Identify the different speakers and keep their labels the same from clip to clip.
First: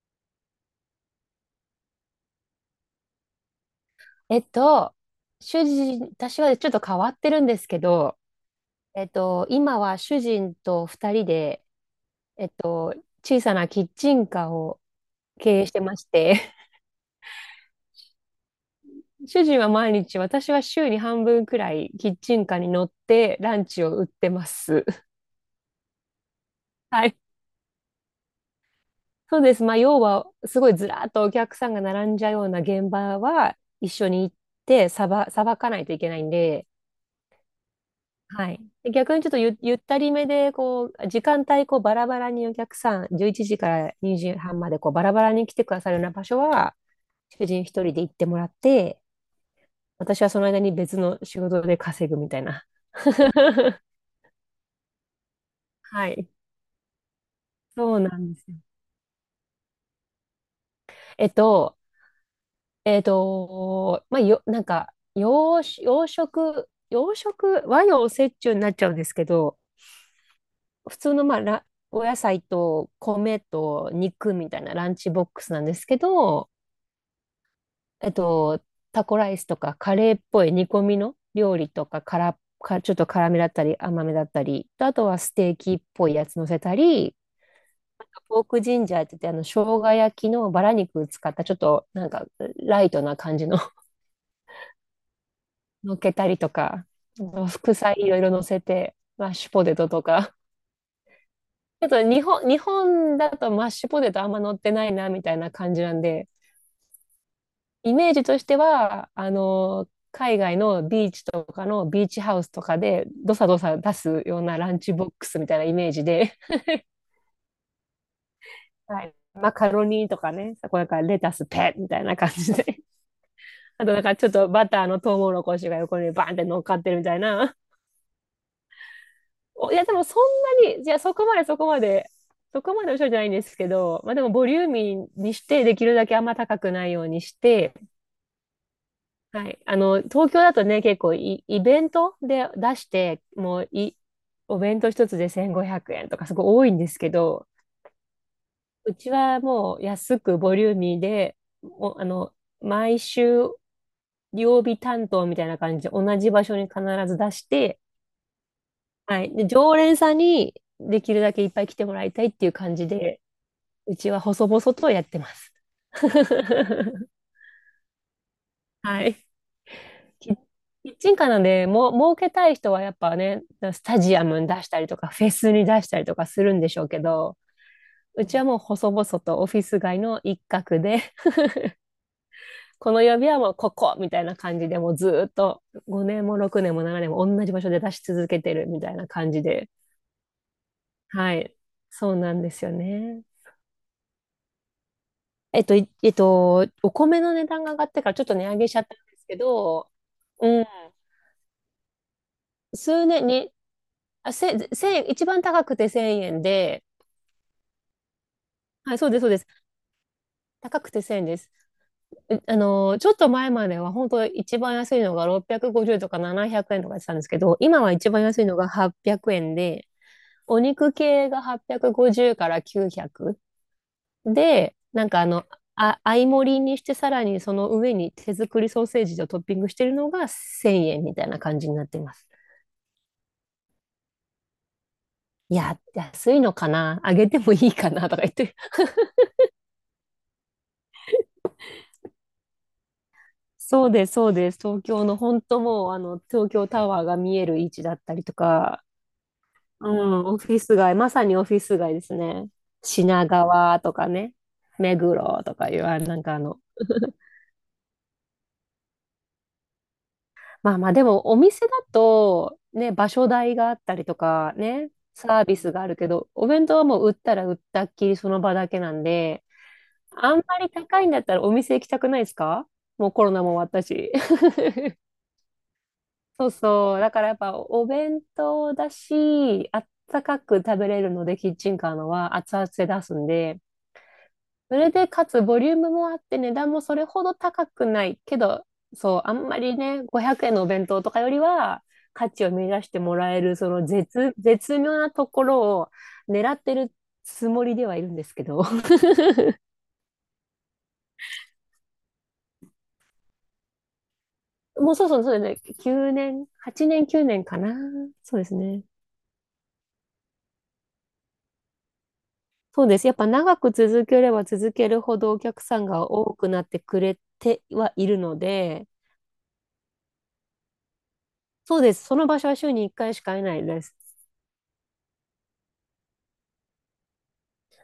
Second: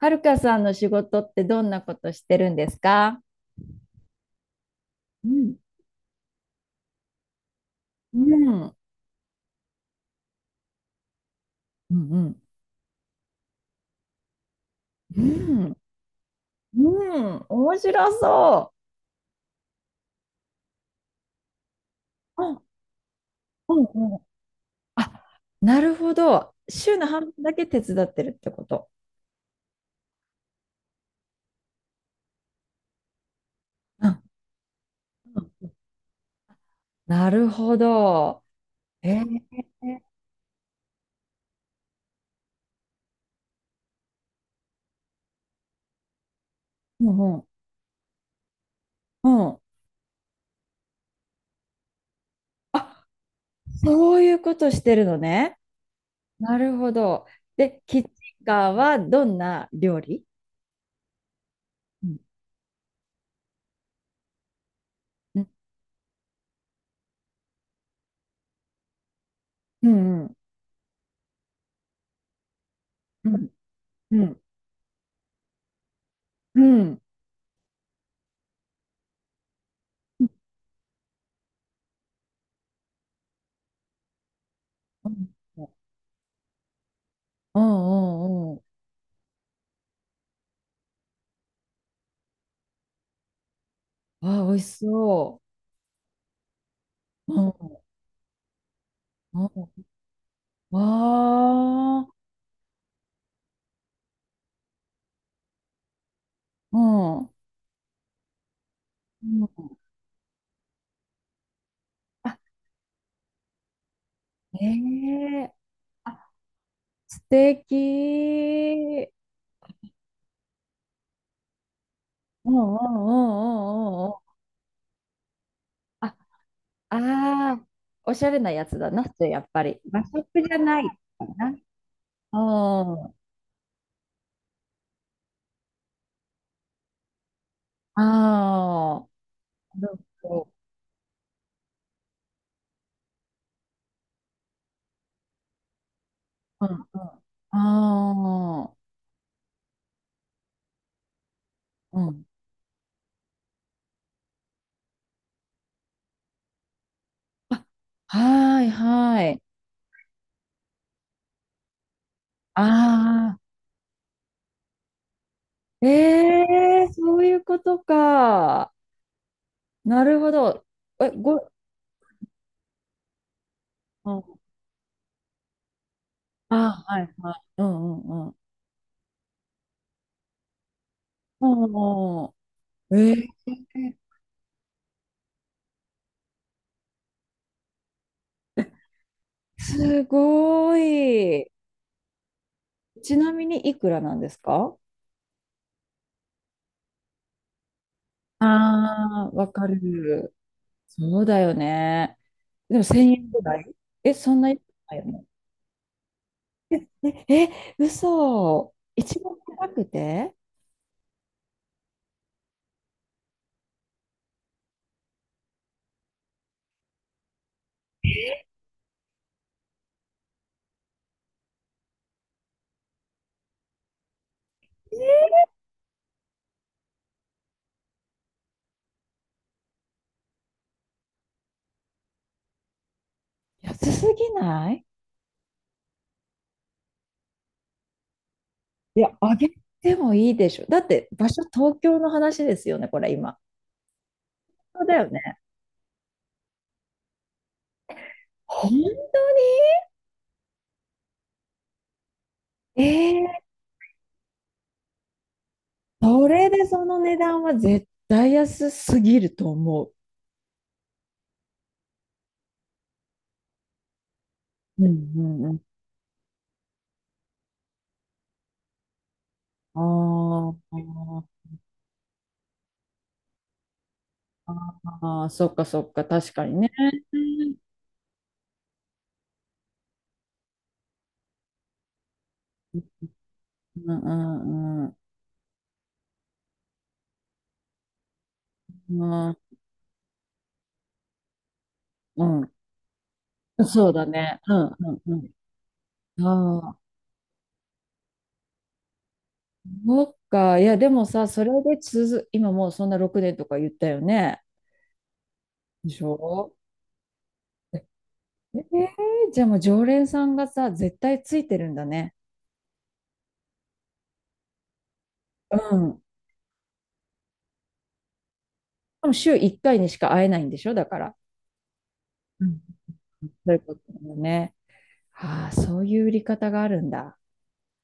Speaker 1: はるかさんの仕事ってどんなことしてるんですか？
Speaker 2: えっと、
Speaker 1: うん、
Speaker 2: 私はちょっと変わってるんですけ
Speaker 1: う
Speaker 2: ど、
Speaker 1: ん、うん、
Speaker 2: 今は主人と二人で、
Speaker 1: うん、
Speaker 2: えっと、小さなキッチンカーを
Speaker 1: う
Speaker 2: 経営し
Speaker 1: ん、
Speaker 2: てまして、
Speaker 1: うん、面白そ
Speaker 2: 主人は毎日、私は週に半分くらいキッチ
Speaker 1: う。
Speaker 2: ンカー
Speaker 1: あ、
Speaker 2: に乗ってラン
Speaker 1: う
Speaker 2: チ
Speaker 1: ん
Speaker 2: を売っ
Speaker 1: うん。
Speaker 2: てます。
Speaker 1: あ、なるほど。週の
Speaker 2: はい。
Speaker 1: 半分だけ手伝ってるってこと。
Speaker 2: そうです。まあ、要は、すごいずらーっとお客さんが並んじゃうような現場は一
Speaker 1: う
Speaker 2: 緒
Speaker 1: ん、
Speaker 2: に行って、さばかないといけないんで、
Speaker 1: なるほど。
Speaker 2: はい。で逆
Speaker 1: え
Speaker 2: にちょっと
Speaker 1: ー、
Speaker 2: ゆったりめで、こう、時間帯、こう、バラバラにお客さん、11時から2時半まで、こう、バラバラに来てくださるような場所は、
Speaker 1: うんう
Speaker 2: 主
Speaker 1: ん、
Speaker 2: 人一人で行ってもらって、
Speaker 1: うん。
Speaker 2: 私はその間に別の仕事で稼ぐみたいな。
Speaker 1: あ、そういうことしてるのね。
Speaker 2: はい。
Speaker 1: なるほど。で、
Speaker 2: そ
Speaker 1: キ
Speaker 2: う
Speaker 1: ッチ
Speaker 2: なんで
Speaker 1: ン
Speaker 2: すよ。
Speaker 1: カーはどんな料理？
Speaker 2: えっと、
Speaker 1: うん、
Speaker 2: まあ、なんか、
Speaker 1: うん、
Speaker 2: 洋食、和洋折衷になっちゃうんですけど、
Speaker 1: うん、
Speaker 2: 普通の、まあ、らお野菜と
Speaker 1: う
Speaker 2: 米
Speaker 1: ん、
Speaker 2: と
Speaker 1: う
Speaker 2: 肉
Speaker 1: ん、
Speaker 2: みたいなランチボックスなんですけど、
Speaker 1: うん。
Speaker 2: えっと、タコライスとかカレーっぽい煮込みの料理とか、からか、ちょっと辛めだったり甘めだったり、とあと
Speaker 1: う
Speaker 2: は
Speaker 1: ん
Speaker 2: ステーキっぽいやつ乗せたり、
Speaker 1: う
Speaker 2: ポー
Speaker 1: んうんう
Speaker 2: ク
Speaker 1: ん。
Speaker 2: ジンジャーって言って、あの、生姜焼きのバラ肉を使ったちょっとなんかライトな感じの
Speaker 1: わあ、美味しそ
Speaker 2: 乗っけたりとか、あ
Speaker 1: う。
Speaker 2: の
Speaker 1: う
Speaker 2: 副
Speaker 1: ん。
Speaker 2: 菜いろいろ乗せて、マッ
Speaker 1: う
Speaker 2: シュポ
Speaker 1: ん。
Speaker 2: テトとか。ちょっ
Speaker 1: わ
Speaker 2: と
Speaker 1: あ。
Speaker 2: 日本だとマッシュポテトあんま乗ってないなみたいな感じなんで、
Speaker 1: うん。うん。
Speaker 2: イメージとしては、あの、海外のビーチとかのビーチハ
Speaker 1: あ、
Speaker 2: ウスとかで、どさどさ出すような
Speaker 1: え
Speaker 2: ランチボックスみ
Speaker 1: え、
Speaker 2: たいなイメージ
Speaker 1: あ、
Speaker 2: で、
Speaker 1: 素
Speaker 2: は
Speaker 1: 敵。
Speaker 2: い、マカロニとかね、そこだからレタスペッみたいな感
Speaker 1: う
Speaker 2: じ
Speaker 1: んう
Speaker 2: で、
Speaker 1: んうんう
Speaker 2: あとなん
Speaker 1: んうんう
Speaker 2: かち
Speaker 1: ん。
Speaker 2: ょっとバターのトウモロコシが横
Speaker 1: あ、
Speaker 2: にバーンって乗っかってるみたいな。
Speaker 1: あ あ、おしゃれなやつだな、それやっぱ
Speaker 2: おい
Speaker 1: り。
Speaker 2: や、で
Speaker 1: 和
Speaker 2: もそ
Speaker 1: 食じゃ
Speaker 2: んな
Speaker 1: ない
Speaker 2: に、じゃあ
Speaker 1: かな。
Speaker 2: そこまでおしゃ
Speaker 1: う
Speaker 2: れ
Speaker 1: ん。
Speaker 2: じゃないんですけど、まあでもボリューミーにして、できるだけあんま高くないようにして、
Speaker 1: ああ、
Speaker 2: はい。あ
Speaker 1: な
Speaker 2: の、
Speaker 1: るほ
Speaker 2: 東京
Speaker 1: ど。
Speaker 2: だとね、結構イベントで出して、もうい、お弁当一つで1500円とかすごい
Speaker 1: う
Speaker 2: 多いん
Speaker 1: ん
Speaker 2: で
Speaker 1: うん。
Speaker 2: すけ
Speaker 1: あ
Speaker 2: ど、
Speaker 1: あ、
Speaker 2: うちはもう安くボリューミーで、
Speaker 1: う
Speaker 2: あ
Speaker 1: ん。
Speaker 2: の、毎週曜日担当みたいな感じで同じ場所に必ず出し
Speaker 1: あ、
Speaker 2: て、
Speaker 1: はい
Speaker 2: は
Speaker 1: は
Speaker 2: い。
Speaker 1: い。
Speaker 2: で、常連さんにできるだけいっぱい来てもらいたいっていう感じで、
Speaker 1: ああ。
Speaker 2: うちは細々とやってます。
Speaker 1: ええ、 そういうことか。
Speaker 2: はい。
Speaker 1: なるほ
Speaker 2: キッ
Speaker 1: ど。
Speaker 2: キッ
Speaker 1: え、
Speaker 2: チンカーなん
Speaker 1: ご、
Speaker 2: で、儲けたい人はやっぱね、スタ
Speaker 1: う
Speaker 2: ジア
Speaker 1: ん、
Speaker 2: ムに出したりとか、フェスに出したりとかするんで
Speaker 1: あ、
Speaker 2: しょう
Speaker 1: は
Speaker 2: け
Speaker 1: いは
Speaker 2: ど、
Speaker 1: い。うんう
Speaker 2: う
Speaker 1: んうん。
Speaker 2: ちはもう細々とオフィス街の一角で、
Speaker 1: うんうん
Speaker 2: こ
Speaker 1: うん、
Speaker 2: の
Speaker 1: え
Speaker 2: 曜日は
Speaker 1: ー、
Speaker 2: もうここみたいな感じで、もうずーっと5年も6年も7年も同じ場所で出し続けてるみたいな感じで、
Speaker 1: すご
Speaker 2: は
Speaker 1: い。
Speaker 2: い、そうなんですよ
Speaker 1: ち
Speaker 2: ね。
Speaker 1: なみにいくらなんですか？
Speaker 2: えっと、いえっと、お米の値段が上がってからちょっと値上げしちゃったんです
Speaker 1: ああー、
Speaker 2: け
Speaker 1: わか
Speaker 2: ど、
Speaker 1: る。
Speaker 2: うん、
Speaker 1: そうだよね。でも
Speaker 2: 数
Speaker 1: 1000
Speaker 2: 年
Speaker 1: 円ぐ
Speaker 2: に、
Speaker 1: らい、え、そんな安くな
Speaker 2: 千
Speaker 1: いよ
Speaker 2: 円、
Speaker 1: ね。
Speaker 2: 一番高くて1000円で、
Speaker 1: え、嘘。
Speaker 2: はい、そう
Speaker 1: 一
Speaker 2: です、そう
Speaker 1: 番
Speaker 2: です。
Speaker 1: 高くて
Speaker 2: 高くて1000円です。うあのー、ちょっと前までは本当一番安いのが650とか700円とかやってたんですけど、今は一番安いのが800円で、お肉系が850から900で、なんかあの、合い盛りにしてさらにその上に手作りソーセージをトッピングしてるのが1000円みたいな感じになってます。
Speaker 1: 安すぎない？
Speaker 2: いや、安いのかなあげてもいいかなとか言って。
Speaker 1: いや、あげてもいいでしょ。だって、場所東京の話ですよね、これ今。
Speaker 2: そうです、そうです。
Speaker 1: そ
Speaker 2: 東
Speaker 1: うだ
Speaker 2: 京
Speaker 1: よ
Speaker 2: の
Speaker 1: ね。
Speaker 2: 本当もう、あの、東京タワーが見える位置だったりと
Speaker 1: 本
Speaker 2: か、
Speaker 1: 当
Speaker 2: うん、オフィス街、まさにオフィス街ですね。
Speaker 1: にえ
Speaker 2: 品
Speaker 1: ー、
Speaker 2: 川とかね、目黒とかいう、なん
Speaker 1: そ
Speaker 2: かあ
Speaker 1: れ
Speaker 2: の、
Speaker 1: でその値段は絶対安すぎると思う。
Speaker 2: まあまあ、でもお店だと、ね、場所代があったりとか、
Speaker 1: うん
Speaker 2: ね、
Speaker 1: う
Speaker 2: サ
Speaker 1: ん
Speaker 2: ー
Speaker 1: う
Speaker 2: ビ
Speaker 1: ん。
Speaker 2: スがあるけど、お弁当はもう売ったら売ったっきりその場だけなんで、
Speaker 1: あ
Speaker 2: あんまり高いんだったら
Speaker 1: ー、
Speaker 2: お店行きたくないですか？もうコロナも終わったし。
Speaker 1: あー、そっかそっか、確か
Speaker 2: そう
Speaker 1: にね。
Speaker 2: そう。だからやっぱお弁当だし、あったかく食べれるので、キッチンカーのは熱々
Speaker 1: うん
Speaker 2: で出すんで、
Speaker 1: う
Speaker 2: そ
Speaker 1: んう
Speaker 2: れ
Speaker 1: ん。
Speaker 2: で、かつボリュームもあって値段もそれほど高くないけど、
Speaker 1: う
Speaker 2: そう、あん
Speaker 1: ん
Speaker 2: まりね、500円のお弁当とかよりは価値を見出してもらえる、
Speaker 1: うん。
Speaker 2: その
Speaker 1: そうだね。うん
Speaker 2: 絶
Speaker 1: う
Speaker 2: 妙
Speaker 1: ん
Speaker 2: な
Speaker 1: う
Speaker 2: とこ
Speaker 1: ん。
Speaker 2: ろを狙っ
Speaker 1: あ
Speaker 2: て
Speaker 1: あ、
Speaker 2: るつもりではいるんですけど。
Speaker 1: そっか。いや、でもさ、それで続、今もうそんな6年とか言ったよね。
Speaker 2: もうそうそう、そうですね。
Speaker 1: でし
Speaker 2: 9年、
Speaker 1: ょ？
Speaker 2: 8年、9年かな。そうです
Speaker 1: え
Speaker 2: ね。
Speaker 1: ー、じゃあもう常連さんがさ、絶対ついてるんだね。
Speaker 2: そうです。やっぱ長く続ければ続けるほどお客
Speaker 1: う
Speaker 2: さん
Speaker 1: ん。
Speaker 2: が多くなってくれてはいるので、
Speaker 1: でも週1回にしか会えないんでしょだから。
Speaker 2: そうです。その場
Speaker 1: う
Speaker 2: 所は
Speaker 1: ん。
Speaker 2: 週に1回しか会え
Speaker 1: そう
Speaker 2: な
Speaker 1: いう
Speaker 2: い
Speaker 1: こと
Speaker 2: です。
Speaker 1: だよね。ああ、そういう売り方があるんだ。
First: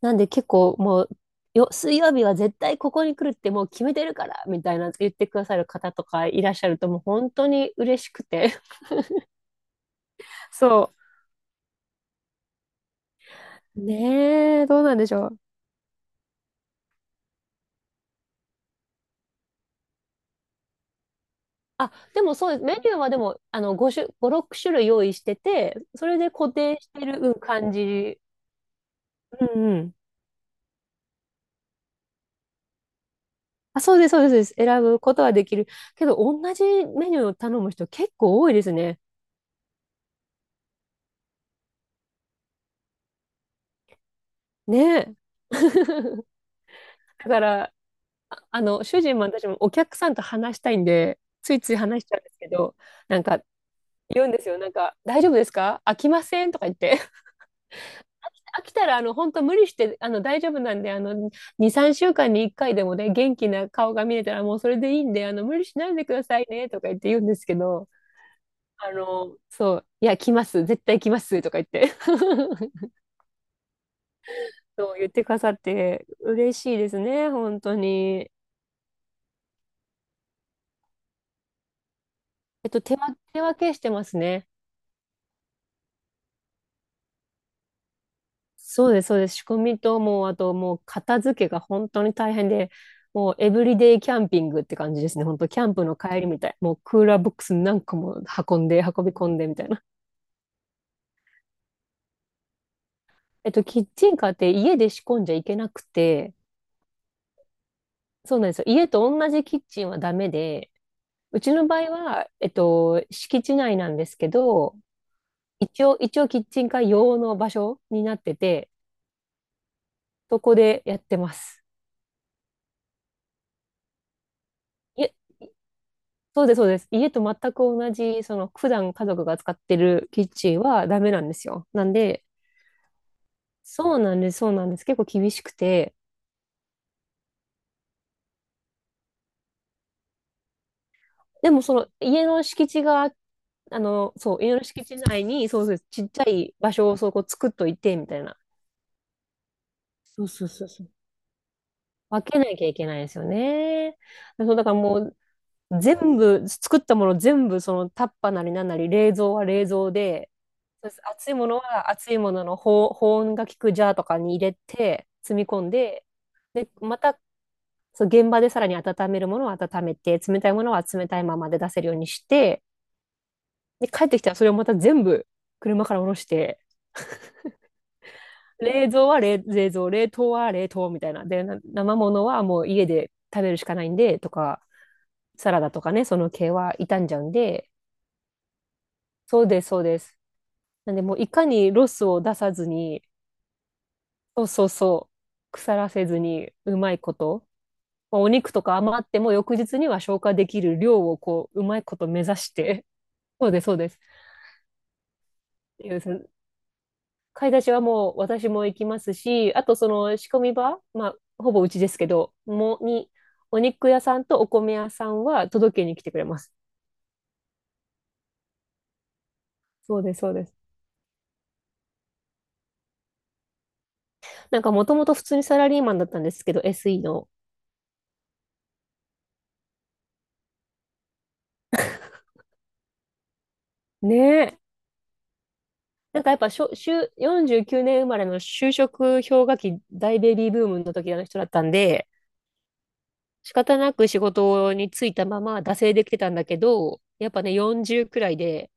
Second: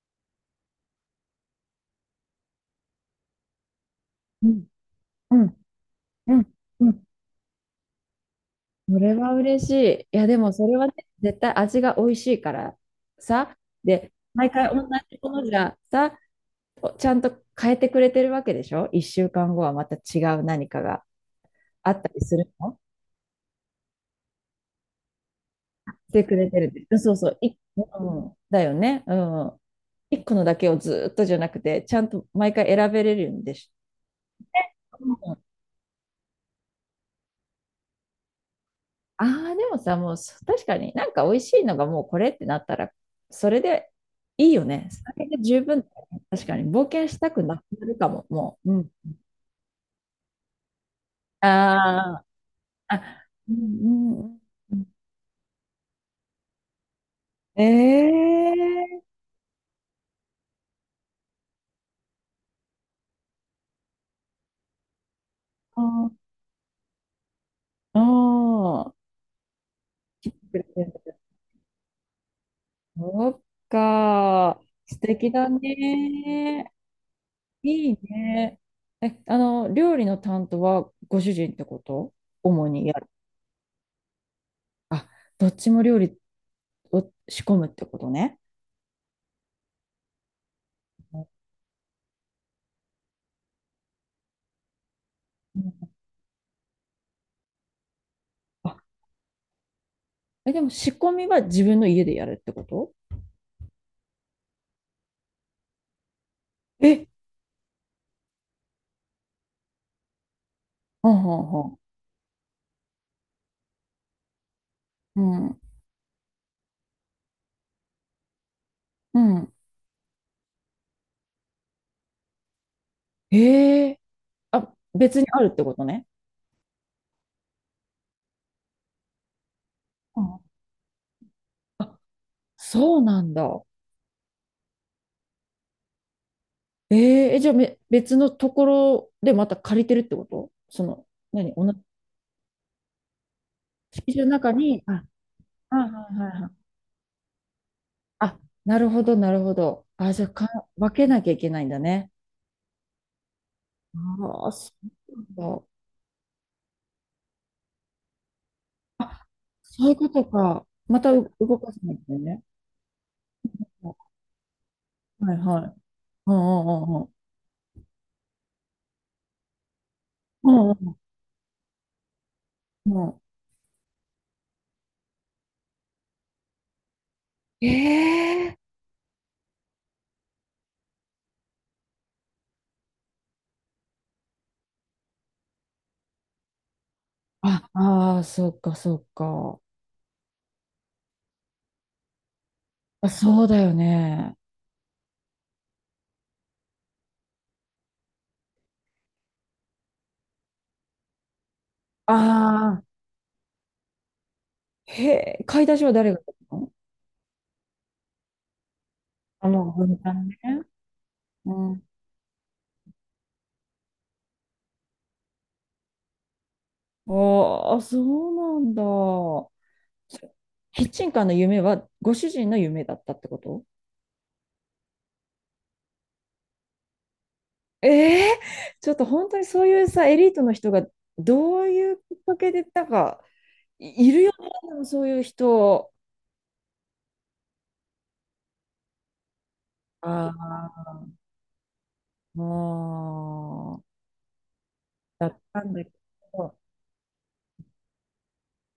Speaker 2: なんで結構もう、水曜日は絶対ここに来るってもう決めてるから
Speaker 1: う
Speaker 2: み
Speaker 1: ん
Speaker 2: たいな言って
Speaker 1: う
Speaker 2: くだ
Speaker 1: ん、
Speaker 2: さる方とか
Speaker 1: う
Speaker 2: いら
Speaker 1: ん、
Speaker 2: っしゃる
Speaker 1: う
Speaker 2: ともう
Speaker 1: ん。
Speaker 2: 本当に嬉しくて。
Speaker 1: それは嬉しい。いや、でも それはね、
Speaker 2: そ
Speaker 1: 絶対味が美味しいからさ。
Speaker 2: う。
Speaker 1: で、毎
Speaker 2: ねえ、
Speaker 1: 回
Speaker 2: ど
Speaker 1: 同
Speaker 2: うなんでし
Speaker 1: じ
Speaker 2: ょ
Speaker 1: も
Speaker 2: う。
Speaker 1: のじゃさ、ちゃんと変えてくれてるわけでしょ？ 1 週間後はまた違う何かがあ
Speaker 2: あ、
Speaker 1: ったり
Speaker 2: でも
Speaker 1: す
Speaker 2: そ
Speaker 1: る
Speaker 2: うです。メ
Speaker 1: の？
Speaker 2: ニューはでも、あの、5種、5、6種類用意してて、そ
Speaker 1: し
Speaker 2: れ
Speaker 1: て
Speaker 2: で
Speaker 1: くれ
Speaker 2: 固
Speaker 1: てるで。
Speaker 2: 定し
Speaker 1: うん
Speaker 2: て
Speaker 1: そう
Speaker 2: る、
Speaker 1: そ
Speaker 2: うん、
Speaker 1: う。い、
Speaker 2: 感
Speaker 1: う
Speaker 2: じ。
Speaker 1: ん、だよね。うん。
Speaker 2: うんうん。
Speaker 1: 一個のだけをずっとじゃなくて、ちゃんと毎回選べれるんでし
Speaker 2: あ、そうです、そうです、そうです。
Speaker 1: ょ。
Speaker 2: 選ぶこと
Speaker 1: う
Speaker 2: は
Speaker 1: ん、
Speaker 2: できる。けど、同じメニューを頼む人結構多いですね。
Speaker 1: ああ、でもさ、もう確かになんか美味しいのがもうこれってなったら、それでいいよね。
Speaker 2: ね
Speaker 1: そ
Speaker 2: え。
Speaker 1: れで十分。確かに冒険し
Speaker 2: だ
Speaker 1: た
Speaker 2: か
Speaker 1: くな
Speaker 2: ら、
Speaker 1: くなるかも、もう。うん、
Speaker 2: 主人も私もお客さんと話したいんで、ついつい話しちゃうん
Speaker 1: あー、
Speaker 2: ですけど、なん
Speaker 1: あ、
Speaker 2: か
Speaker 1: うんうん
Speaker 2: 言
Speaker 1: う
Speaker 2: うんで
Speaker 1: ん
Speaker 2: すよ。なん
Speaker 1: うん。
Speaker 2: か、大丈夫ですか？飽きませんとか言って。
Speaker 1: え
Speaker 2: 飽き
Speaker 1: え
Speaker 2: たら、あの、
Speaker 1: ー。
Speaker 2: 本当無理して、あの、大丈夫なんで、あの、2、3週間に1回でもね、元気な顔が見れたらもうそれでいいんで、あの、無理しないでくだ
Speaker 1: あ
Speaker 2: さいね、とか言って言うんですけど、
Speaker 1: あ。う
Speaker 2: あ
Speaker 1: ん、
Speaker 2: の、そう、いや、来ま
Speaker 1: プレ
Speaker 2: す、
Speaker 1: ゼ
Speaker 2: 絶
Speaker 1: ン
Speaker 2: 対
Speaker 1: ト、
Speaker 2: 来ます、とか言って。
Speaker 1: そっか。
Speaker 2: そう
Speaker 1: 素
Speaker 2: 言ってく
Speaker 1: 敵
Speaker 2: だ
Speaker 1: だ
Speaker 2: さって、嬉
Speaker 1: ね。
Speaker 2: しいですね、本当
Speaker 1: いい
Speaker 2: に。
Speaker 1: ね。え、あの、料理の担当はご主人ってこと？主
Speaker 2: えっと、
Speaker 1: にや
Speaker 2: 手
Speaker 1: る。
Speaker 2: 分手分けしてますね。
Speaker 1: あ、どっちも料理を仕込むってことね。
Speaker 2: そうです、そうです。仕込みと、もう、あと、もう、片付けが本当に大変で、もう、エブリデイキャンピングって感じですね。本当、
Speaker 1: う
Speaker 2: キャンプ
Speaker 1: ん、
Speaker 2: の帰りみたい。もう、クーラーボックス何個も運ん
Speaker 1: あ、
Speaker 2: で、運び込んで、みたいな。
Speaker 1: え、でも仕込みは自分の家でやるってこと？
Speaker 2: キッチンカーって家で仕込んじゃいけなくて、
Speaker 1: え、
Speaker 2: そうなんですよ。家と同じキッチンはダメで、
Speaker 1: はんは
Speaker 2: う
Speaker 1: ん
Speaker 2: ち
Speaker 1: は
Speaker 2: の場
Speaker 1: ん。
Speaker 2: 合は、敷地内なんですけど、
Speaker 1: うん、
Speaker 2: 一応、キッチンカー用の場所になってて、
Speaker 1: うん。
Speaker 2: そこでやってます。
Speaker 1: ええ、あ、
Speaker 2: い
Speaker 1: 別にあるってことね。
Speaker 2: そうです、そうです。家と全く同じ、その、普段家族が使ってる
Speaker 1: う
Speaker 2: キッ
Speaker 1: ん、
Speaker 2: チンはダメなんですよ。なん
Speaker 1: あ、
Speaker 2: で、
Speaker 1: そうなんだ。
Speaker 2: そうなんです、そうなんです。結構厳しくて。
Speaker 1: ええ、え、じゃあめ、別のところでまた借りてるってことその、
Speaker 2: で
Speaker 1: 何、
Speaker 2: も、
Speaker 1: 同
Speaker 2: そ
Speaker 1: じ
Speaker 2: の、家の敷地が、あ
Speaker 1: 敷
Speaker 2: の、
Speaker 1: 地の
Speaker 2: そう、
Speaker 1: 中
Speaker 2: 家の
Speaker 1: に、
Speaker 2: 敷
Speaker 1: あ、
Speaker 2: 地
Speaker 1: は
Speaker 2: 内に、そう
Speaker 1: い
Speaker 2: です、ち
Speaker 1: は
Speaker 2: っちゃ
Speaker 1: いはい、
Speaker 2: い場所をそこ作っといて、みたいな。
Speaker 1: あ、なるほど、なるほど。あ、じ
Speaker 2: そ
Speaker 1: ゃあ
Speaker 2: うそ
Speaker 1: か、
Speaker 2: うそうそう。
Speaker 1: 分けなきゃいけないんだね。
Speaker 2: 分けなきゃいけないですよね。そ
Speaker 1: ああ、
Speaker 2: う、だか
Speaker 1: そ
Speaker 2: らも
Speaker 1: うなんだ。
Speaker 2: う、全部、作ったもの全部、そのタッパーなりなんなり、冷
Speaker 1: あ、
Speaker 2: 蔵は冷
Speaker 1: そう
Speaker 2: 蔵
Speaker 1: いうこと
Speaker 2: で、
Speaker 1: か。また
Speaker 2: 熱
Speaker 1: う
Speaker 2: いもの
Speaker 1: 動かさ
Speaker 2: は
Speaker 1: ないゃ
Speaker 2: 熱いも
Speaker 1: ね。
Speaker 2: のの保温が効くジャーとかに入れて、
Speaker 1: は
Speaker 2: 積
Speaker 1: い
Speaker 2: み込
Speaker 1: は
Speaker 2: ん
Speaker 1: い。
Speaker 2: で、
Speaker 1: うんう
Speaker 2: で、
Speaker 1: ん
Speaker 2: ま
Speaker 1: うんう
Speaker 2: た、そう現場でさらに温めるものは温めて、冷たいも
Speaker 1: ん。
Speaker 2: の
Speaker 1: う
Speaker 2: は
Speaker 1: ん
Speaker 2: 冷たいままで出せるようにして、
Speaker 1: うんう
Speaker 2: で、帰ってきたらそれをまた全部車から下ろして、
Speaker 1: ん。ええ、
Speaker 2: 冷蔵は冷蔵、冷凍は冷凍みたいな。で、生物はもう家で食べるしかないんで、とか、サラダとかね、その系は傷んじゃうん
Speaker 1: あ、
Speaker 2: で、
Speaker 1: ああ、そうか、そう
Speaker 2: そう
Speaker 1: か。
Speaker 2: です、そうです。なんでもういかにロスを出さずに、
Speaker 1: あ、そうだよね。
Speaker 2: そうそうそう、腐らせずにうまいこと、まあ、お肉とか余っても翌日には消化できる量をこう、うまいこと目指し
Speaker 1: ああ、
Speaker 2: て、そうです、そうです。っ
Speaker 1: へえ、買い出し
Speaker 2: て
Speaker 1: は
Speaker 2: いうそ
Speaker 1: 誰が
Speaker 2: の
Speaker 1: やったの？
Speaker 2: 買い出しはもう私も行きます
Speaker 1: あ
Speaker 2: し、あ
Speaker 1: の、
Speaker 2: とそ
Speaker 1: 分
Speaker 2: の
Speaker 1: 担
Speaker 2: 仕込み
Speaker 1: ね。
Speaker 2: 場、まあ、
Speaker 1: う
Speaker 2: ほぼうち
Speaker 1: ん。
Speaker 2: ですけど、お肉屋さんとお米屋さんは届けに来てくれます。
Speaker 1: ああ、そうなんだ。
Speaker 2: そうです、そうです。
Speaker 1: キッチンカーの夢はご主人の夢だったってこと？
Speaker 2: なんかもともと普通にサラリーマンだったんですけど、SE の。
Speaker 1: ええ、ちょっと本当にそういうさ、エリートの人がどういうきっかけで、なんか、い、いるよね、
Speaker 2: ね、
Speaker 1: でもそういう人。
Speaker 2: なんかやっぱしょ、就49年生まれの就職氷河期大
Speaker 1: あ
Speaker 2: ベビーブームの
Speaker 1: あ、
Speaker 2: 時の人だったんで、仕方
Speaker 1: もう、
Speaker 2: なく仕事に就いた
Speaker 1: だっ
Speaker 2: ま
Speaker 1: た
Speaker 2: ま
Speaker 1: ん
Speaker 2: 惰
Speaker 1: だけ
Speaker 2: 性できてたんだ
Speaker 1: ど、
Speaker 2: けど、やっぱね、40くらいで、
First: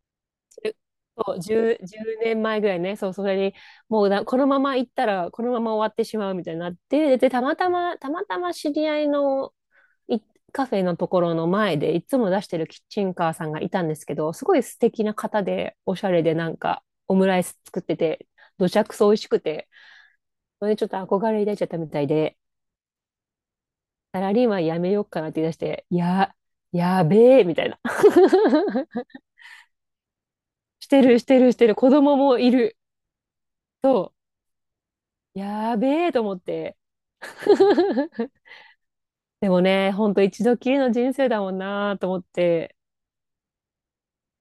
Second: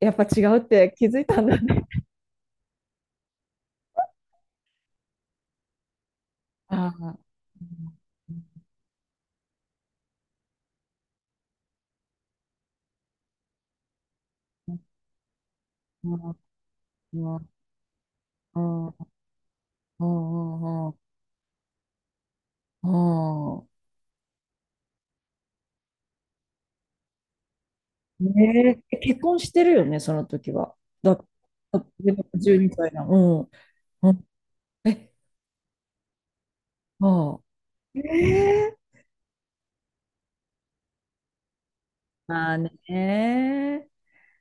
Speaker 1: やっぱ違うっ
Speaker 2: それ
Speaker 1: て気づい
Speaker 2: そ
Speaker 1: た
Speaker 2: う
Speaker 1: んだ
Speaker 2: 10、
Speaker 1: ね。
Speaker 2: 年前ぐらいね、そう、それに、もうなこのまま行ったら、このまま終わってしまうみたいになっ
Speaker 1: あ
Speaker 2: て、
Speaker 1: あ、
Speaker 2: で、たまたま、たま
Speaker 1: う
Speaker 2: たま知り合いのカフェのところの前でいつも出してるキッチンカーさんがいたんですけど、すごい
Speaker 1: ん、
Speaker 2: 素敵な方で、おしゃ
Speaker 1: う
Speaker 2: れで
Speaker 1: ん、
Speaker 2: なんかオム
Speaker 1: う
Speaker 2: ライ
Speaker 1: ん、
Speaker 2: ス作ってて、
Speaker 1: う
Speaker 2: どちゃ
Speaker 1: ん、
Speaker 2: くそ美味しくて、
Speaker 1: う
Speaker 2: それでちょっと
Speaker 1: ん、
Speaker 2: 憧れ抱いちゃったみたいで、
Speaker 1: うん。
Speaker 2: サラリーマンやめようかなって言い出して、いや、やべえ、みたいな
Speaker 1: ねえ、結婚してるよね、その時は。
Speaker 2: して
Speaker 1: だ、
Speaker 2: る、
Speaker 1: だ
Speaker 2: してる、してる。子供もい
Speaker 1: 1
Speaker 2: る。
Speaker 1: 歳なの。うん。う
Speaker 2: と
Speaker 1: ん、え、
Speaker 2: やべえと思って
Speaker 1: あ あ、ええ、
Speaker 2: でもね、ほんと一度きりの人生だもんなと思っ
Speaker 1: まあ
Speaker 2: て、
Speaker 1: ね。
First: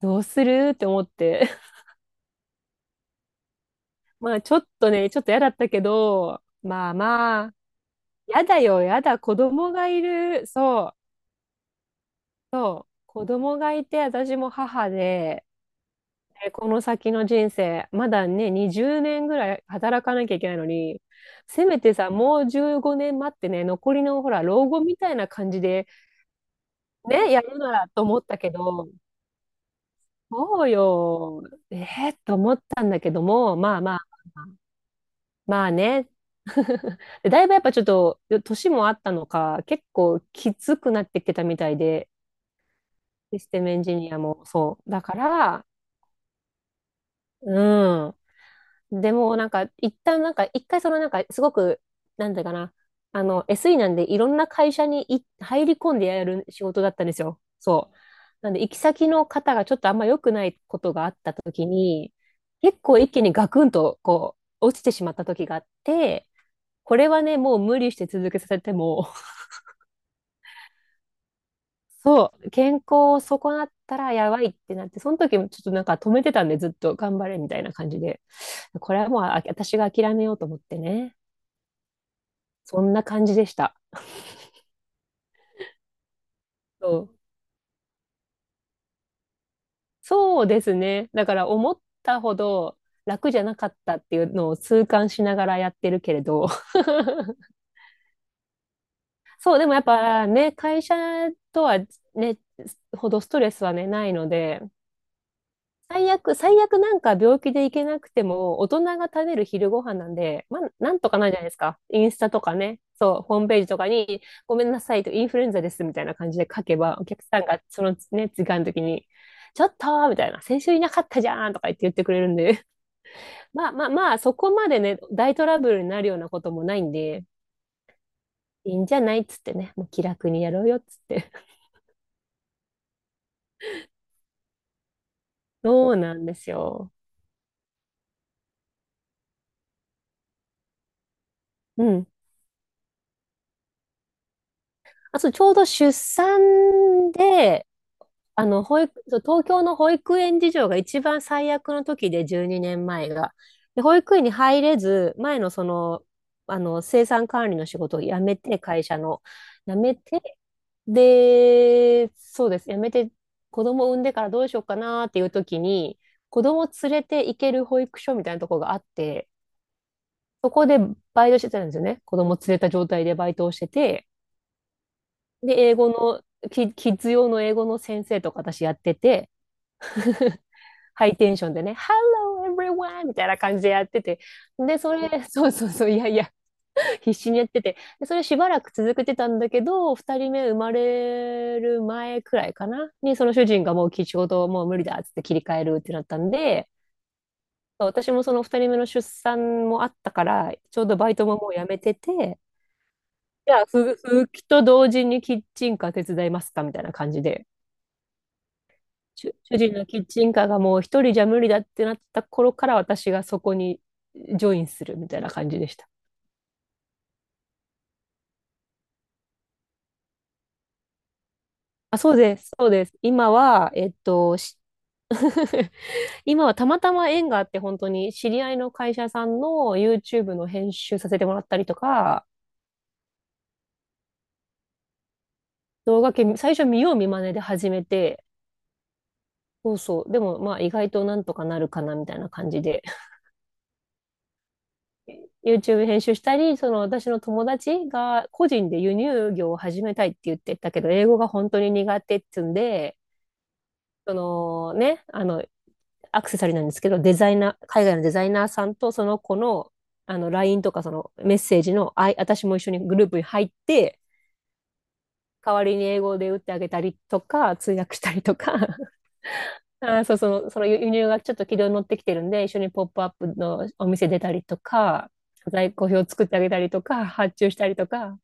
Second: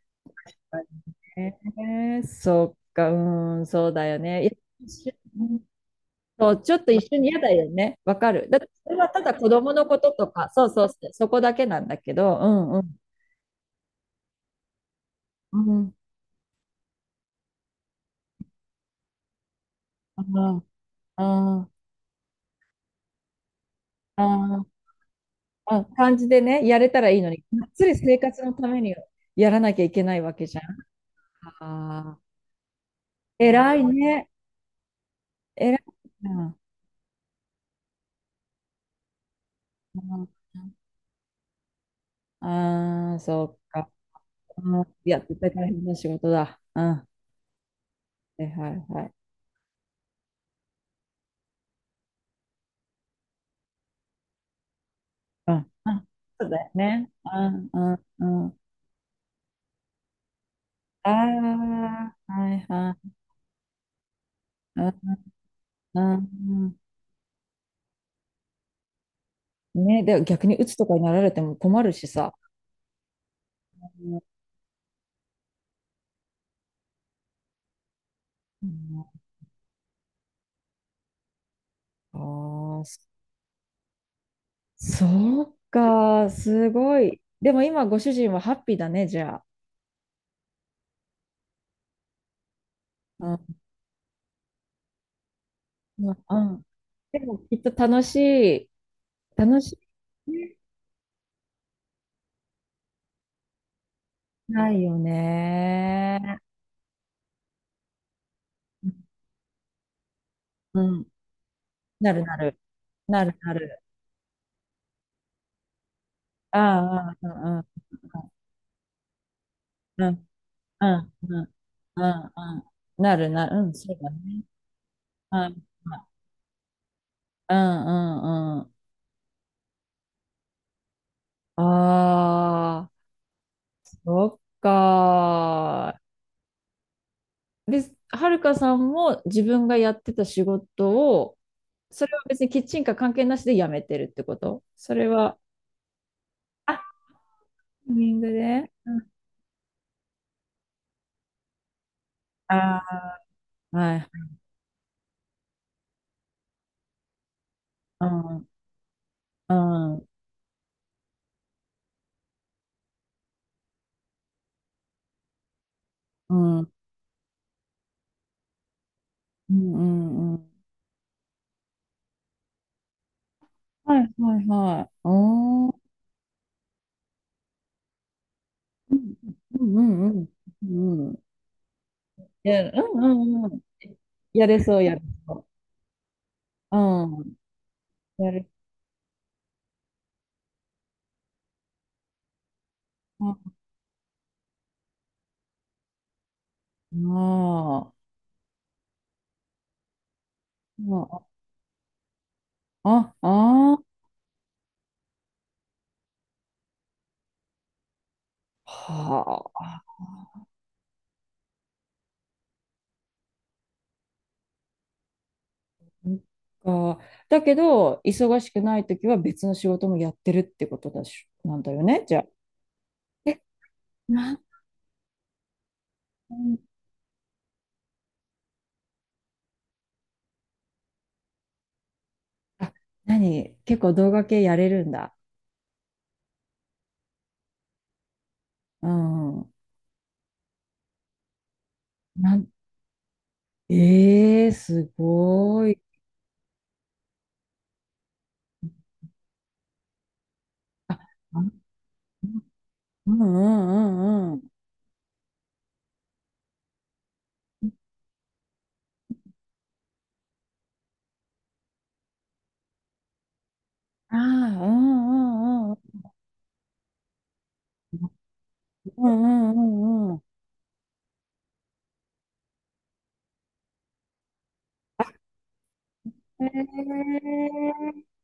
Speaker 2: どうするっ
Speaker 1: ま
Speaker 2: て思って、
Speaker 1: あね、そっか、うん、そうだよ
Speaker 2: まあ
Speaker 1: ね。いや
Speaker 2: ちょっと
Speaker 1: 一
Speaker 2: ね、
Speaker 1: 緒
Speaker 2: ちょっと嫌
Speaker 1: う
Speaker 2: だっ
Speaker 1: ん、
Speaker 2: たけど、
Speaker 1: そう、ちょっ
Speaker 2: ま
Speaker 1: と
Speaker 2: あ
Speaker 1: 一緒に嫌
Speaker 2: ま
Speaker 1: だ
Speaker 2: あ、
Speaker 1: よね。わか
Speaker 2: 嫌
Speaker 1: る。だ
Speaker 2: だ
Speaker 1: って
Speaker 2: よ、
Speaker 1: それ
Speaker 2: 嫌
Speaker 1: は
Speaker 2: だ、
Speaker 1: ただ
Speaker 2: 子
Speaker 1: 子
Speaker 2: 供
Speaker 1: 供の
Speaker 2: が
Speaker 1: こ
Speaker 2: い
Speaker 1: とと
Speaker 2: る、
Speaker 1: か、そうそ
Speaker 2: そ
Speaker 1: う、
Speaker 2: う、
Speaker 1: そこだけなんだけど、うんうん。
Speaker 2: 子供がいて、私も母で、ね、
Speaker 1: うん。
Speaker 2: この先の人生、まだね、20年ぐらい働か
Speaker 1: あ
Speaker 2: なきゃいけないのに、せ
Speaker 1: あ、
Speaker 2: めてさ、もう15年待ってね、残りのほら、老
Speaker 1: あ
Speaker 2: 後みたいな感じ
Speaker 1: あ、あ
Speaker 2: で、
Speaker 1: 感じでね、やれたらいいの
Speaker 2: ね、や
Speaker 1: に、
Speaker 2: る
Speaker 1: がっ
Speaker 2: な
Speaker 1: つ
Speaker 2: ら
Speaker 1: り
Speaker 2: と
Speaker 1: 生
Speaker 2: 思った
Speaker 1: 活
Speaker 2: け
Speaker 1: のため
Speaker 2: ど、
Speaker 1: にやらなきゃいけないわけじゃん。
Speaker 2: そうよ、え
Speaker 1: ああ、
Speaker 2: と思ったんだけども、
Speaker 1: 偉
Speaker 2: まあ
Speaker 1: い
Speaker 2: まあ、
Speaker 1: ね。
Speaker 2: まあ
Speaker 1: 偉
Speaker 2: ね。
Speaker 1: いな。
Speaker 2: でだいぶやっぱちょっと、年もあったのか、結構
Speaker 1: あ
Speaker 2: きつくなってきてたみたいで、
Speaker 1: あ、ああ、
Speaker 2: シス
Speaker 1: そ
Speaker 2: テ
Speaker 1: っ
Speaker 2: ムエン
Speaker 1: か。
Speaker 2: ジニアも
Speaker 1: あ
Speaker 2: そ
Speaker 1: ー、
Speaker 2: う。だ
Speaker 1: い
Speaker 2: か
Speaker 1: や、絶対大
Speaker 2: ら、
Speaker 1: 変な仕事だ。うん。は
Speaker 2: う
Speaker 1: いはい
Speaker 2: ん。
Speaker 1: はい。
Speaker 2: でもなんか、一旦なんか、一回そのなんか、すごく、なんだかな、あの、SE なんでいろんな会社にい
Speaker 1: う
Speaker 2: 入
Speaker 1: ん。
Speaker 2: り
Speaker 1: う
Speaker 2: 込んで
Speaker 1: ん、
Speaker 2: や
Speaker 1: そ
Speaker 2: る
Speaker 1: う
Speaker 2: 仕
Speaker 1: だよ
Speaker 2: 事だったん
Speaker 1: ね。
Speaker 2: ですよ。
Speaker 1: うん、う
Speaker 2: そう。
Speaker 1: ん、う
Speaker 2: なん
Speaker 1: ん。
Speaker 2: で、行き先の方がちょっとあんま良くないことがあった時
Speaker 1: あ
Speaker 2: に、
Speaker 1: あ、はい
Speaker 2: 結
Speaker 1: は
Speaker 2: 構
Speaker 1: い。
Speaker 2: 一気にガクンとこう、落
Speaker 1: う
Speaker 2: ちて
Speaker 1: ん、
Speaker 2: しまった時があっ
Speaker 1: う
Speaker 2: て、
Speaker 1: んう
Speaker 2: これはね、もう無理して続けさせても、
Speaker 1: ん。ね、で、逆に鬱とかになられても困るしさ。
Speaker 2: そう、健康を損なったらやばいってなって、その時もちょっとなんか止めてたんで、ずっと頑張れみたいな感じで、
Speaker 1: う
Speaker 2: これ
Speaker 1: ん、
Speaker 2: はもう私が諦めようと思ってね、
Speaker 1: あ
Speaker 2: そ
Speaker 1: あ、
Speaker 2: ん
Speaker 1: そ、
Speaker 2: な感じでした。
Speaker 1: そうか、す
Speaker 2: そ
Speaker 1: ご
Speaker 2: う、
Speaker 1: い。でも今、ご主人はハッピーだね、じゃあ。
Speaker 2: そうですね。だから思ったほど
Speaker 1: う
Speaker 2: 楽じゃな
Speaker 1: ん、
Speaker 2: かったっていうのを痛感しながらやってるけれ
Speaker 1: う
Speaker 2: ど、
Speaker 1: ん。で も、きっと楽しい。
Speaker 2: そ
Speaker 1: 楽
Speaker 2: う、でも
Speaker 1: し
Speaker 2: やっぱ
Speaker 1: い
Speaker 2: ね、
Speaker 1: ね。
Speaker 2: 会社とはね、ほどストレスはね、ないので、
Speaker 1: ないよ
Speaker 2: 最悪、
Speaker 1: ね。
Speaker 2: 最悪なんか病気で行けなくても、大人が食べる昼ご飯なんで、まあ、
Speaker 1: う
Speaker 2: なん
Speaker 1: ん。
Speaker 2: とかなるじゃないですか。イン
Speaker 1: な
Speaker 2: ス
Speaker 1: る
Speaker 2: タ
Speaker 1: な
Speaker 2: とか
Speaker 1: る。
Speaker 2: ね、そう、
Speaker 1: なる
Speaker 2: ホーム
Speaker 1: な
Speaker 2: ページと
Speaker 1: る。
Speaker 2: かに、ごめんなさいと、インフルエンザですみたいな感じで書けば、お
Speaker 1: ああ、
Speaker 2: 客
Speaker 1: う
Speaker 2: さん
Speaker 1: んう
Speaker 2: がそ
Speaker 1: ん
Speaker 2: のね、時間の時に、ちょっとー
Speaker 1: う
Speaker 2: み
Speaker 1: ん
Speaker 2: たいな、先週い
Speaker 1: う
Speaker 2: なかっ
Speaker 1: ん
Speaker 2: た
Speaker 1: う
Speaker 2: じゃ
Speaker 1: ん
Speaker 2: んとか言って言っ
Speaker 1: うんう
Speaker 2: てくれる
Speaker 1: ん
Speaker 2: ん
Speaker 1: う
Speaker 2: で、
Speaker 1: ん、なるな る、う
Speaker 2: まあ
Speaker 1: ん、
Speaker 2: まあ
Speaker 1: そうだ
Speaker 2: まあ、そ
Speaker 1: ね。
Speaker 2: こまでね、大
Speaker 1: うん、
Speaker 2: トラ
Speaker 1: う
Speaker 2: ブルになるようなこともないんで、
Speaker 1: ん、うん、う
Speaker 2: い
Speaker 1: ん。
Speaker 2: いんじゃないっつってね、もう気楽にやろうよっつって。
Speaker 1: ああ、そっ
Speaker 2: そう
Speaker 1: か
Speaker 2: なんですよ。
Speaker 1: ー。で、はるかさんも自分がやってた仕事を、
Speaker 2: う
Speaker 1: そ
Speaker 2: ん。
Speaker 1: れは別にキッチンカー関係なしで辞めてるってこと、それ
Speaker 2: あ、そう、
Speaker 1: は、
Speaker 2: ちょうど出産
Speaker 1: あ、
Speaker 2: で、
Speaker 1: タイミング
Speaker 2: あの、
Speaker 1: で。うん、
Speaker 2: そう、東京の保育園事情が一番最悪の時で、12
Speaker 1: あ
Speaker 2: 年前が。
Speaker 1: あ、
Speaker 2: で、
Speaker 1: は
Speaker 2: 保
Speaker 1: い。
Speaker 2: 育園に入れず、前のその、あの、生産管理の仕事を
Speaker 1: う
Speaker 2: 辞めて、会社の、辞
Speaker 1: ん、
Speaker 2: め
Speaker 1: うん、
Speaker 2: て、で、そうです、辞めて、子供産んでからどうしようかなっていう時に、
Speaker 1: う
Speaker 2: 子
Speaker 1: ん、うん、
Speaker 2: 供
Speaker 1: う
Speaker 2: 連れて行ける保育所みたいなとこがあって、
Speaker 1: ん。うん、
Speaker 2: そこでバイトしてたんですよね。子供連れた状態でバイトをして
Speaker 1: は
Speaker 2: て、
Speaker 1: い、はい、はい。
Speaker 2: で、
Speaker 1: お
Speaker 2: 英
Speaker 1: ー、
Speaker 2: 語の、キッズ用の英語の先生とか私やって
Speaker 1: うん
Speaker 2: て、
Speaker 1: うんうんう
Speaker 2: ハ
Speaker 1: んうん。
Speaker 2: イ
Speaker 1: い
Speaker 2: テンションでね、Hello
Speaker 1: や、うん
Speaker 2: everyone!
Speaker 1: う
Speaker 2: みたいな
Speaker 1: んう
Speaker 2: 感
Speaker 1: ん。
Speaker 2: じでやってて、
Speaker 1: やれ
Speaker 2: で、
Speaker 1: そう、
Speaker 2: そ
Speaker 1: やれ
Speaker 2: れ、
Speaker 1: そ
Speaker 2: そうそうそう、いやいや、
Speaker 1: う。
Speaker 2: 必
Speaker 1: う
Speaker 2: 死
Speaker 1: ん。
Speaker 2: にやってて、でそれ
Speaker 1: や
Speaker 2: し
Speaker 1: る。
Speaker 2: ばらく続けてたんだけど、2人目生まれる前くらいかな、にその主
Speaker 1: あ
Speaker 2: 人がもうちょうどもう無理だっつって切り替えるってなったんで、
Speaker 1: あ、
Speaker 2: 私もその2人目の出産もあったから、ちょうどバイト
Speaker 1: あ
Speaker 2: ももうやめてて、
Speaker 1: あ、
Speaker 2: じゃあ、
Speaker 1: あ
Speaker 2: 復帰と同時にキッチンカー手伝いますかみたいな感じで。
Speaker 1: あ、
Speaker 2: 主
Speaker 1: は
Speaker 2: 主人
Speaker 1: あ、
Speaker 2: のキッチンカーがもう一人じゃ無理だってなった頃から私がそこにジョインするみたいな感じでした。
Speaker 1: そっか。だけど、忙しくないときは別の仕事もやってるってことだし、なんだよ
Speaker 2: あ、
Speaker 1: ね、
Speaker 2: そ
Speaker 1: じ
Speaker 2: う
Speaker 1: ゃあ。
Speaker 2: です、そうです。今
Speaker 1: え、
Speaker 2: は、
Speaker 1: なん、
Speaker 2: 今はたまたま縁があって本当に知り合いの会社さんの YouTube の編集させてもらったりとか、
Speaker 1: あ、何結構動画系やれるんだ。
Speaker 2: 動画系最初見よう見まねで始めて、
Speaker 1: うん。
Speaker 2: そうそう、でもまあ意外となんとかなるかなみたいな
Speaker 1: なん、
Speaker 2: 感じで
Speaker 1: ええー、すごい。
Speaker 2: YouTube 編集したり、その私の友達が個人で輸入業を始めたいって言ってたけど、
Speaker 1: あ、
Speaker 2: 英語が
Speaker 1: あ、う
Speaker 2: 本当
Speaker 1: ん
Speaker 2: に苦手っつうんで、
Speaker 1: うん
Speaker 2: そ
Speaker 1: うんうん。
Speaker 2: のね、あの、アクセサリーなんですけど、デザイナー、海外のデザイナーさんとその子の、あの、LINE とかそのメッセージの、私も一緒にグループに入って、
Speaker 1: ああ、う
Speaker 2: 代わ
Speaker 1: んうん
Speaker 2: りに英語で打ってあげたりとか、通訳したりとか、
Speaker 1: うんうんうんうんうんう
Speaker 2: そう、
Speaker 1: ん、
Speaker 2: その輸入がちょっと軌道に乗ってきてるんで、一緒にポップアップのお店出たりとか、在庫表作ってあ
Speaker 1: へ
Speaker 2: げたりとか、発注したりと
Speaker 1: え。
Speaker 2: か、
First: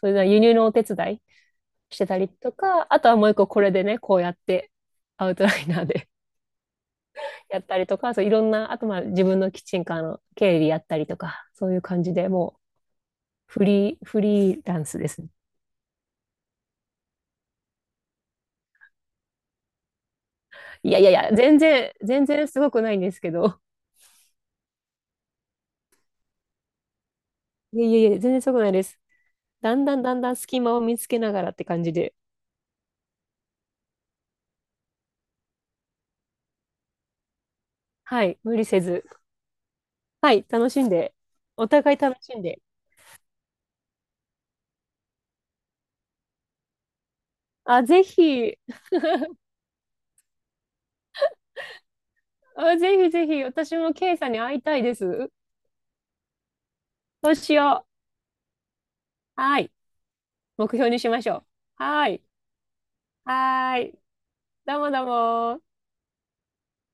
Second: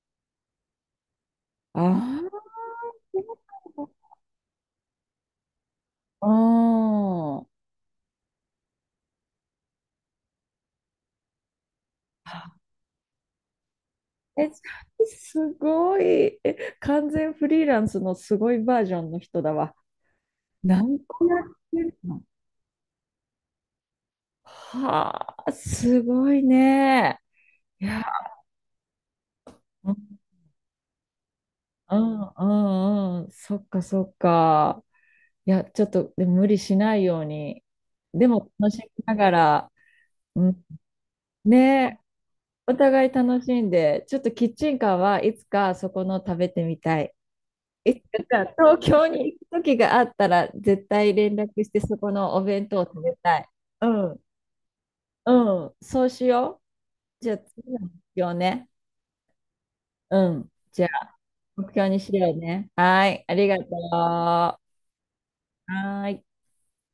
Speaker 2: それで輸入のお手伝い
Speaker 1: あ
Speaker 2: してたりとか、あとはもう一個これでね、こうやってアウトライナーで
Speaker 1: あ、うん。
Speaker 2: やったりとか、そういろんな、あとまあ自分のキッチンカーの経理やったりとか、そういう感じでもうフリー、フ
Speaker 1: え、じ
Speaker 2: リ
Speaker 1: ゃ
Speaker 2: ーランス
Speaker 1: あ
Speaker 2: ですね。
Speaker 1: すごい。え、完全フリーランスのすごいバージョンの人だわ。
Speaker 2: いや
Speaker 1: 何
Speaker 2: いやい
Speaker 1: 個
Speaker 2: や、
Speaker 1: やっ
Speaker 2: 全
Speaker 1: て
Speaker 2: 然、
Speaker 1: るの？
Speaker 2: 全然すごくないんですけど、
Speaker 1: はあ、すごいね。
Speaker 2: い
Speaker 1: い
Speaker 2: やいや
Speaker 1: や、
Speaker 2: いや、全然すごくないです。だん
Speaker 1: う
Speaker 2: だ
Speaker 1: ん
Speaker 2: んだんだん隙間を見つけながらって感じ
Speaker 1: う
Speaker 2: で。
Speaker 1: んうん。そっかそっか。いや、ちょっとでも無理しないように。
Speaker 2: は
Speaker 1: で
Speaker 2: い、
Speaker 1: も
Speaker 2: 無理
Speaker 1: 楽し
Speaker 2: せ
Speaker 1: み
Speaker 2: ず。
Speaker 1: ながら、
Speaker 2: はい、
Speaker 1: うん、
Speaker 2: 楽しんで。お互い
Speaker 1: ね、
Speaker 2: 楽しんで。
Speaker 1: お互い楽しんで、ちょっとキッチンカーはいつかそこの食べてみたい。
Speaker 2: あ、
Speaker 1: い
Speaker 2: ぜ
Speaker 1: つか
Speaker 2: ひ、
Speaker 1: 東京に行く時があったら、絶対連絡してそこのお弁
Speaker 2: あ、
Speaker 1: 当を
Speaker 2: ぜ
Speaker 1: 食
Speaker 2: ひ
Speaker 1: べ
Speaker 2: ぜ
Speaker 1: た
Speaker 2: ひ、
Speaker 1: い。
Speaker 2: 私
Speaker 1: う
Speaker 2: もケイ
Speaker 1: ん、
Speaker 2: さんに会いたいです。
Speaker 1: うん、そうしよう。じ
Speaker 2: そ
Speaker 1: ゃ
Speaker 2: う
Speaker 1: あ
Speaker 2: し
Speaker 1: 次の
Speaker 2: よ
Speaker 1: 目標ね。
Speaker 2: う。はい。
Speaker 1: うん、
Speaker 2: 目
Speaker 1: じゃ
Speaker 2: 標にし
Speaker 1: あ
Speaker 2: ましょ
Speaker 1: 目
Speaker 2: う。
Speaker 1: 標に
Speaker 2: は
Speaker 1: し
Speaker 2: い。
Speaker 1: ようね。はい、ありがと
Speaker 2: はい。
Speaker 1: う。は
Speaker 2: どうもどうも。
Speaker 1: ーい。